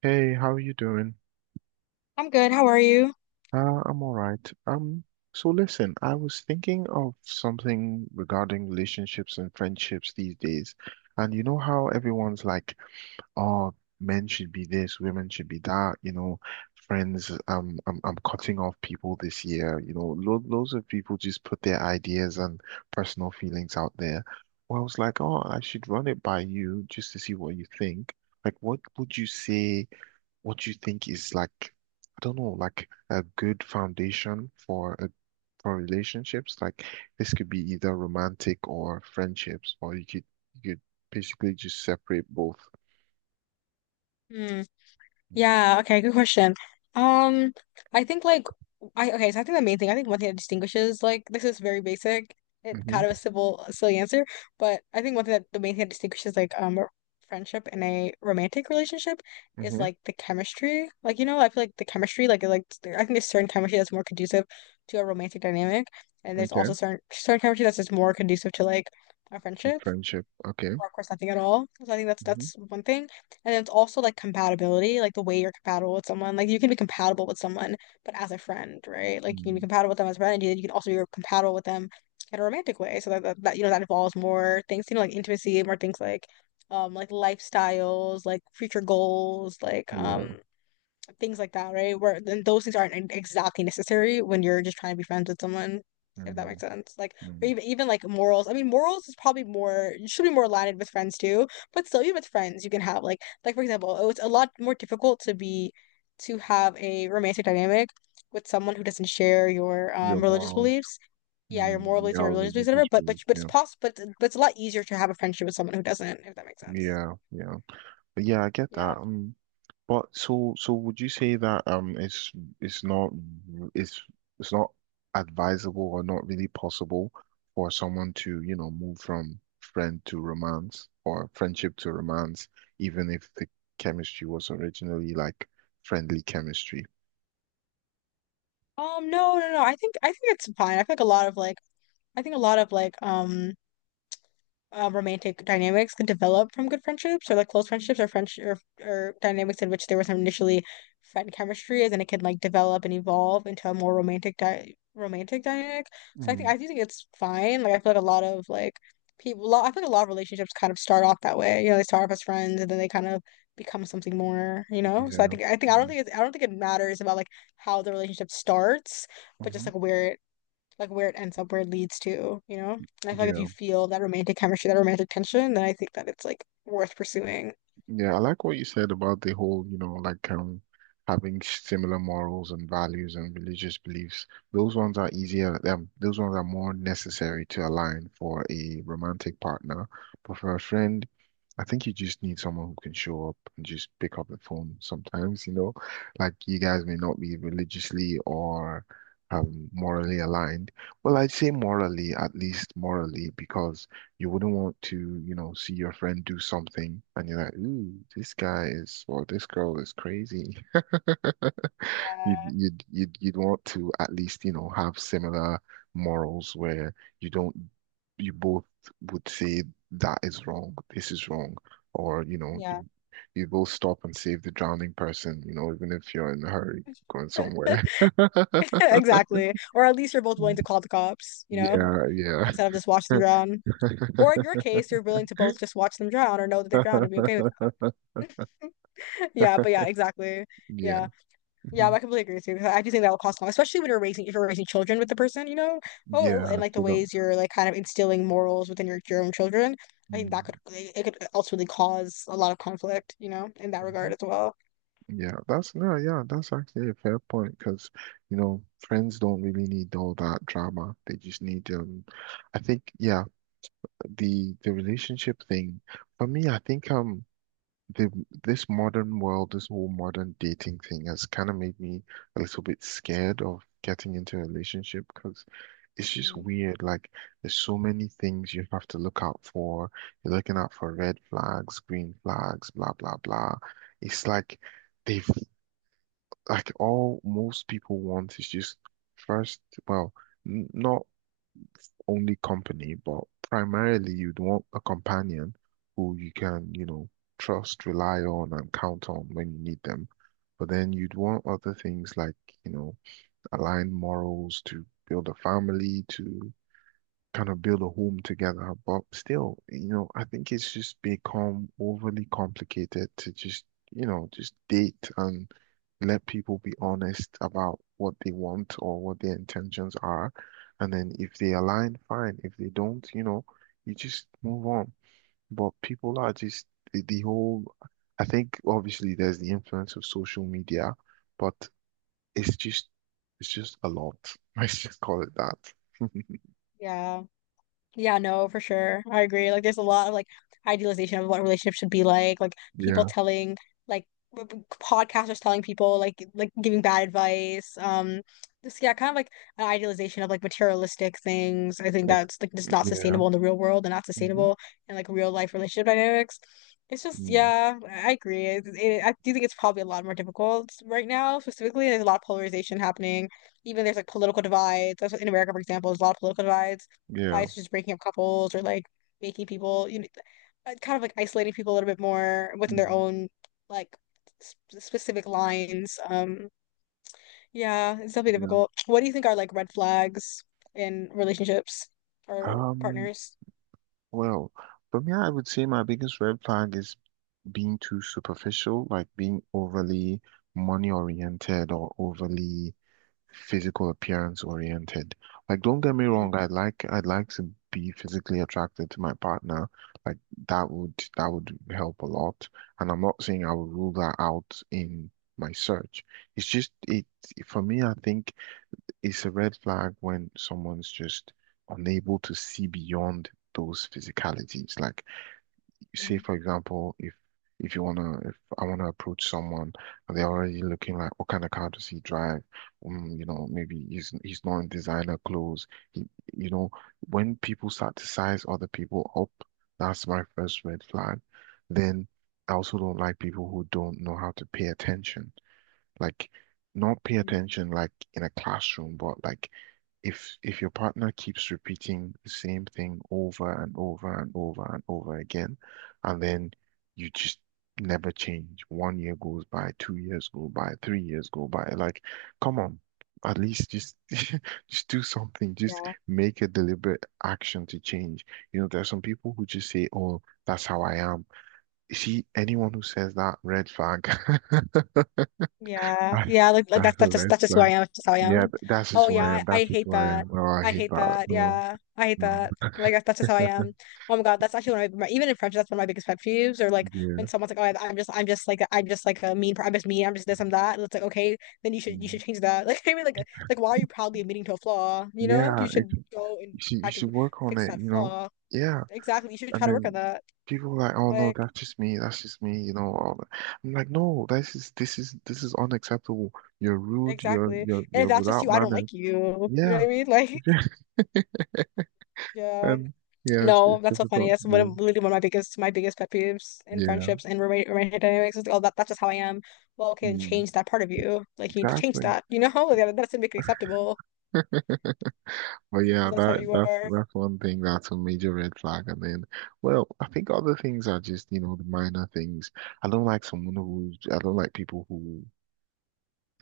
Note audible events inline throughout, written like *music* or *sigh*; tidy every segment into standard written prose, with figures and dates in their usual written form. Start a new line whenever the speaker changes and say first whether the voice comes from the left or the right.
right: Hey, how are you doing?
left: I'm good. How are you?
right: I'm all right. So listen, I was thinking of something regarding relationships and friendships these days. And you know how everyone's like, oh, men should be this, women should be that, you know, friends, I'm cutting off people this year. You know, lo loads of people just put their ideas and personal feelings out there. Well, I was like, oh, I should run it by you just to see what you think. Like, what would you say? What do you think is like, I don't know, like a good foundation for a for relationships? Like this could be either romantic or friendships, or you could basically just separate both.
left: Hmm. Yeah. Okay. Good question. Um, I think like I okay. So I think the main thing I think one thing that distinguishes like this is very basic. It
right: Mm-hmm.
left: kind of a simple silly answer, but I think one thing that the main thing that distinguishes like a friendship and a romantic relationship is
right: Mm-hmm.
left: like the chemistry. Like you know, I feel like the chemistry like, I think there's certain chemistry that's more conducive to a romantic dynamic, and there's
right: Okay.
left: also certain chemistry that's just more conducive to like a
right: So
left: friendship,
right: friendship. Okay.
left: or of course nothing at all. So I think that's
right: Mm-hmm.
left: one thing. And then it's also like compatibility, like the way you're compatible with someone. Like you can be compatible with someone, but as a friend, right? Like you can be
right: Mm,
left: compatible with them as a friend, and you can also be compatible with them in a romantic way. So that, you know, that involves more things, you know, like intimacy, more things like lifestyles, like future goals, like
right: yeah.
left: things like that, right? Where then those things aren't exactly necessary when you're just trying to be friends with someone, if that makes
right: Mm,
left: sense. Like, or
right: mm.
left: even like morals. I mean, morals is probably more, you should be more aligned with friends too, but still, even with friends, you can have like for example, oh, it's a lot more difficult to be to have a romantic dynamic with someone who doesn't share your
right: Your
left: religious
right: morals.
left: beliefs. Yeah, your
right: Mm,
left: moral beliefs and your
right: your
left: religious beliefs,
right: religious
left: whatever. But but
right: beliefs.
left: but it's
right: Yeah.
left: possible. But it's a lot easier to have a friendship with someone who doesn't, if that makes sense.
right: Yeah. Yeah, yeah, I get
left: Yeah.
right: that. But so would you say that it's it's not it's it's not advisable or not really possible for someone to, you know, move from friend to romance or friendship to romance, even if the chemistry was originally like friendly chemistry?
left: No. I think it's fine. I feel like a lot of like, I think a lot of like romantic dynamics can develop from good friendships or like close friendships or friends or dynamics in which there was some initially friend chemistry and then it can like develop and evolve into a more romantic dynamic. So I think
right: Mm.
left: I do think it's fine. Like I feel like a lot of like I feel like a lot of relationships kind of start off that way. You know, they start off as friends and then they kind of become something more. You know, so I
right: Yeah.
left: think I think I don't
right: Mm,
left: think it's, I don't think it matters about like how the relationship starts, but just
right: mhm.
left: like where it, like where it ends up, where it leads to, you know? And I feel like if
right: Yeah.
left: you feel that romantic chemistry, that romantic tension, then I think that it's like worth pursuing.
right: Yeah, I like what you said about the whole, you know, like having similar morals and values and religious beliefs. Those ones are easier, those ones are more necessary to align for a romantic partner. But for a friend, I think you just need someone who can show up and just pick up the phone sometimes, you know. Like you guys may not be religiously or morally aligned. Well, I'd say morally, at least morally, because you wouldn't want to, you know, see your friend do something and you're like, ooh, this guy is, well, this girl is crazy. *laughs* You'd,
left: Yeah.
right: you'd, you'd, you'd want to at least, you know, have similar morals where you don't, you both would say that is wrong, this is wrong, or, you know,
left: Yeah.
right: you both stop and save the drowning person, you know, even if you're in a hurry going somewhere.
left: *laughs*
right: *laughs*
left: Exactly. Or at least you're both willing to call the cops, you know,
right: Yeah, yeah,
left: instead of just watch them drown. Or in your case, you're willing to both just watch them drown or know that they're drowned and be okay with it. *laughs* Yeah, but yeah, exactly.
right: *laughs* yeah,
left: Yeah. Yeah,
right: mhm.
left: I completely agree with you. 'Cause I do think that will cause, a especially when you're raising if you're raising children with the person, you know. Oh,
right: Yeah.
left: and like the
right: So that.
left: ways you're like kind of instilling morals within your own children. I think that
right: Mm.
left: could ultimately cause a lot of conflict, you know, in that regard
right: Mhm.
left: as well.
right: Yeah, that's no, yeah, that's actually a fair point because you know friends don't really need all that drama. They just need I think yeah, the relationship thing for me, I think the this modern world, this whole modern dating thing has kind of made me a little bit scared of getting into a relationship because it's just
left: Mm.
right: weird. Like there's so many things you have to look out for. You're looking out for red flags, green flags, blah blah blah. It's like they've like all most people want is just first, well, n not only company, but primarily you'd want a companion who you can, you know, trust, rely on, and count on when you need them. But then you'd want other things like, you know, align morals to build a family, to kind of build a home together. But still, you know, I think it's just become overly complicated to just, you know, just date and let people be honest about what they want or what their intentions are. And then if they align, fine. If they don't, you know, you just move on. But people are just the, the whole, I think obviously there's the influence of social media, but it's just, it's just a lot. *laughs* Let's just call it that. *laughs*
left: Yeah. Yeah, no, for sure. I agree. Like, there's a lot of like idealization of what relationships should be like. Like, people
right: Yeah.
left: telling like podcasters telling people like giving bad advice. This, yeah, kind of like an idealization of like materialistic things. I think
right: Like,
left: that's like just not
right: yeah.
left: sustainable in the real world and not
right: Hmm.
left: sustainable in like real life relationship dynamics. It's just,
right: Mm.
left: yeah, I agree. I do think it's probably a lot more difficult right now. Specifically, there's a lot of polarization happening. Even there's like political divides. In America, for example, there's a lot of political divides
right: Yeah.
left: wives just breaking up couples or like making people, you know, kind of like isolating people a little bit more within their
right: Mm.
left: own like sp specific lines. Yeah, it's definitely
right: Yeah.
left: difficult. What do you think are like red flags in relationships or
right: Um,
left: partners?
right: well, for me, I would say my biggest red flag is being too superficial, like being overly money oriented or overly physical appearance oriented. Like, don't get me
left: Mm,
right: wrong, I'd like to be physically attracted to my partner. Like that would help a lot. And I'm not saying I would rule that out in my search. It's just it For me, I think it's a red flag when someone's just unable to see beyond those physicalities. Like, say
left: mm,
right: for example, if you wanna, if I wanna approach someone, and they're already looking like, what kind of car does he drive? Mm, you know, maybe he's not in designer clothes. He, you know, when people start to size other people up, that's my first red flag. Then I also don't like people who don't know how to pay attention, like not pay
left: mm.
right: attention like in a classroom, but like if your partner keeps repeating the same thing over and over and over and over again, and then you just never change. 1 year goes by, 2 years go by, 3 years go by. Like, come on, at least just *laughs* just do something. Just
left: Yeah.
right: make a deliberate action to change. You know, there are some people who just say, "Oh, that's how I am." You see, anyone who says that, red flag. *laughs* *laughs*
left: Yeah,
right: I,
left: yeah, like that's
right: that's a red
left: that's just who I
right: flag.
left: am. That's just how I
right: Yeah,
left: am.
right: that's just
left: Oh
right: who
left: yeah,
right: I am.
left: I
right: That's just
left: hate
right: who I
left: that.
right: am. Oh, I
left: I
right: hate
left: hate
right: that.
left: that.
right: No,
left: Yeah, I hate
right: no.
left: that. Like that's just how I
right: *laughs*
left: am. Oh my God, that's actually one of my, even in friendship, that's one of my biggest pet peeves. Or like
right: Yeah.
left: when someone's like, "Oh, I'm just like, I'm just like a mean, I'm just mean. I'm just this. I'm that." And it's like, okay, then you should, you
right: Mm.
left: should change that. *laughs* Like I mean, like why are you proudly admitting to a flaw? You know,
right: Yeah,
left: you
right: it's
left: should go and try
right: you should
left: to
right: work on
left: fix
right: it,
left: that
right: you know.
left: flaw.
right: Yeah.
left: Exactly, you should
right: And
left: try to work on
right: then
left: that.
right: people are like, oh no,
left: Like
right: that's just me, you know, all that. I'm like, no, this is unacceptable. You're rude,
left: exactly. And if
right: you're
left: that's just
right: without
left: you, I don't
right: manners.
left: like you. You know what
right: Yeah.
left: I mean? *laughs* Like
right: *laughs*
left: yeah.
right: And yeah,
left: No,
right: it's
left: that's so funny.
right: difficult to
left: That's one of
right: do.
left: literally one of my biggest, my biggest pet peeves in
right: Yeah.
left: friendships and roommate romantic dynamics is like, oh, that, that's just how I am. Well, okay, then
right: Mm,
left: change that part of you. Like you need to change
right: exactly.
left: that, you know? *laughs* Like, that doesn't make it acceptable
right: *laughs* But
left: because
right: yeah,
left: that's how you are.
right: that's one thing that's a major red flag. And then, well, I think other things are just, you know, the minor things. I don't like people who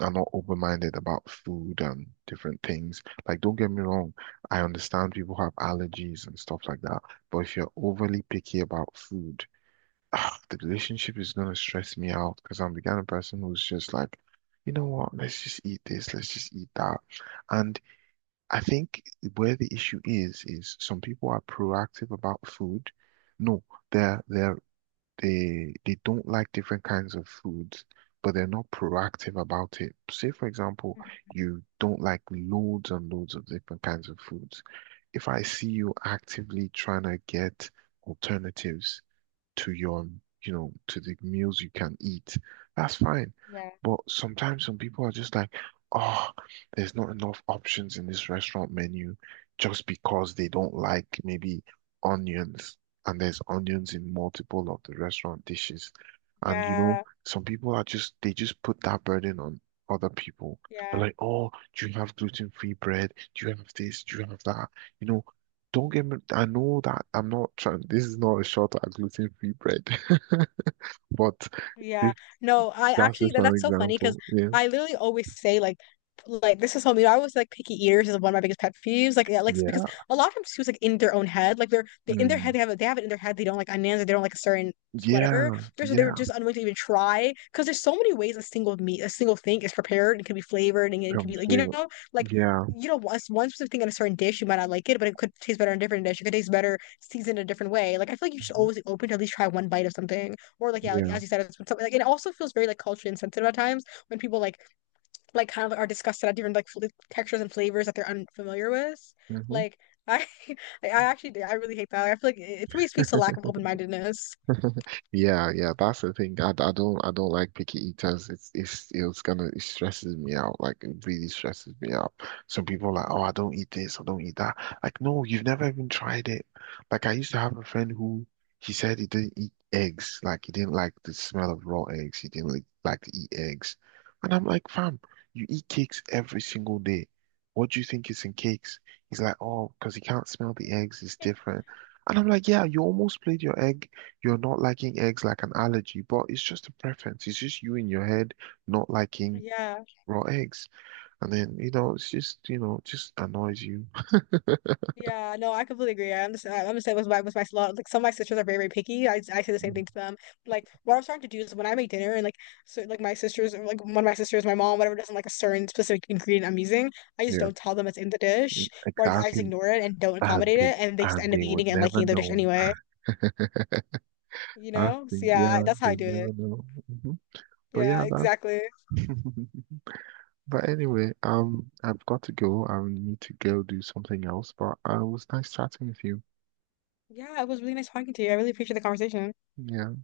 right: are not open-minded about food and different things. Like, don't get me wrong, I understand people have allergies and stuff like that. But if you're overly picky about food, ah, the relationship is gonna stress me out because I'm the kind of person who's just like, you know what, let's just eat this, let's just eat that. And I think where the issue is some people are proactive about food. No, they're they're they they don't like different kinds of foods, but they're not proactive about it. Say, for example, you don't like loads and loads of different kinds of foods. If I see you actively trying to get alternatives to your, you know, to the meals you can eat, that's fine.
left: Yeah.
right: But sometimes some people are just like, oh, there's not enough options in this restaurant menu just because they don't like maybe onions and there's onions in multiple of the restaurant dishes. And you know,
left: Yeah,
right: some people are just they just put that burden on other people. They're
left: yeah.
right: like, oh, do you have gluten-free bread? Do you have this? Do you have that? You know, don't get me. I know that I'm not trying. This is not a shot at gluten-free bread, *laughs* but
left: Yeah.
right: this,
left: No, I
right: that's
left: actually
right: just
left: that,
right: an
left: that's so funny because
right: example. Yeah.
left: I literally always say like this is something, I was like, picky eaters is one of my biggest pet peeves. Like yeah, like because
right: Yeah.
left: a lot of times too it's like in their own head. Like they're, they in their
right: Mm.
left: head they have it, they have it in their head they don't like onions or they don't like a certain whatever.
right: Yeah.
left: They're so, they're
right: Yeah.
left: just unwilling to even try because there's so many ways a single meat, a single thing is prepared and can be flavored, and it can
right: Come
left: be like, you
right: say.
left: know, like,
right: Yeah.
left: you know, one specific thing in a certain dish, you might not like it, but it could taste better in a different dish. It could taste better seasoned a different way. Like I feel like you should
right: Mhm.
left: always be open to at least try one bite of something. Or like yeah, like
right: Yeah.
left: as you said, it's something like, and it also feels very like culturally insensitive at times when people like kind of are disgusted at different like fl textures and flavors that they're unfamiliar with.
right: Mhm.
left: Like I, *laughs* I actually I really hate that. Like, I feel like it for me speaks to lack of open-mindedness.
right: *laughs* Yeah, yeah, that's the thing. I don't like picky eaters. It's gonna, it stresses me out. Like it really stresses me out. Some people are like, oh, I don't eat this, I don't eat that. Like, no, you've never even tried it. Like I used to have a friend who he said he didn't eat eggs. Like he didn't like the smell of raw eggs. He didn't like to eat eggs. And I'm like, fam, you eat cakes every single day. What do you think is in cakes? He's like, oh, because he can't smell the eggs, it's different. And I'm like, yeah, you almost played your egg. You're not liking eggs like an allergy, but it's just a preference. It's just you in your head not liking
left: Yeah.
right: raw eggs. And then, you know, it's just, you know, just annoys you. *laughs*
left: Yeah, no, I completely agree. I understand. I understand with my, with my lot. Like some of my sisters are very very picky. I say the same
right: Mm.
left: thing to them. Like what I'm starting to do is when I make dinner and like, so like my sisters or, like one of my sisters, my mom, whatever doesn't like a certain specific ingredient I'm using, I just
right: Yeah,
left: don't tell them it's in the dish, or I just
right: exactly.
left: ignore it and don't
right: And
left: accommodate it, and they just end up
right: they would
left: eating it and
right: never
left: liking the dish
right: know.
left: anyway.
right: *laughs*
left: You
right: I
left: know? So
right: think,
left: yeah,
right: yeah,
left: that's how I
right: they
left: do
right: never
left: it.
right: know. Mhm. But
left: Yeah,
right: yeah, that.
left: exactly.
right: *laughs* But anyway, I've got to go. I need to go do something else. But it was nice chatting with you.
left: Yeah, it was really nice talking to you. I really appreciate the conversation.
right: Yeah.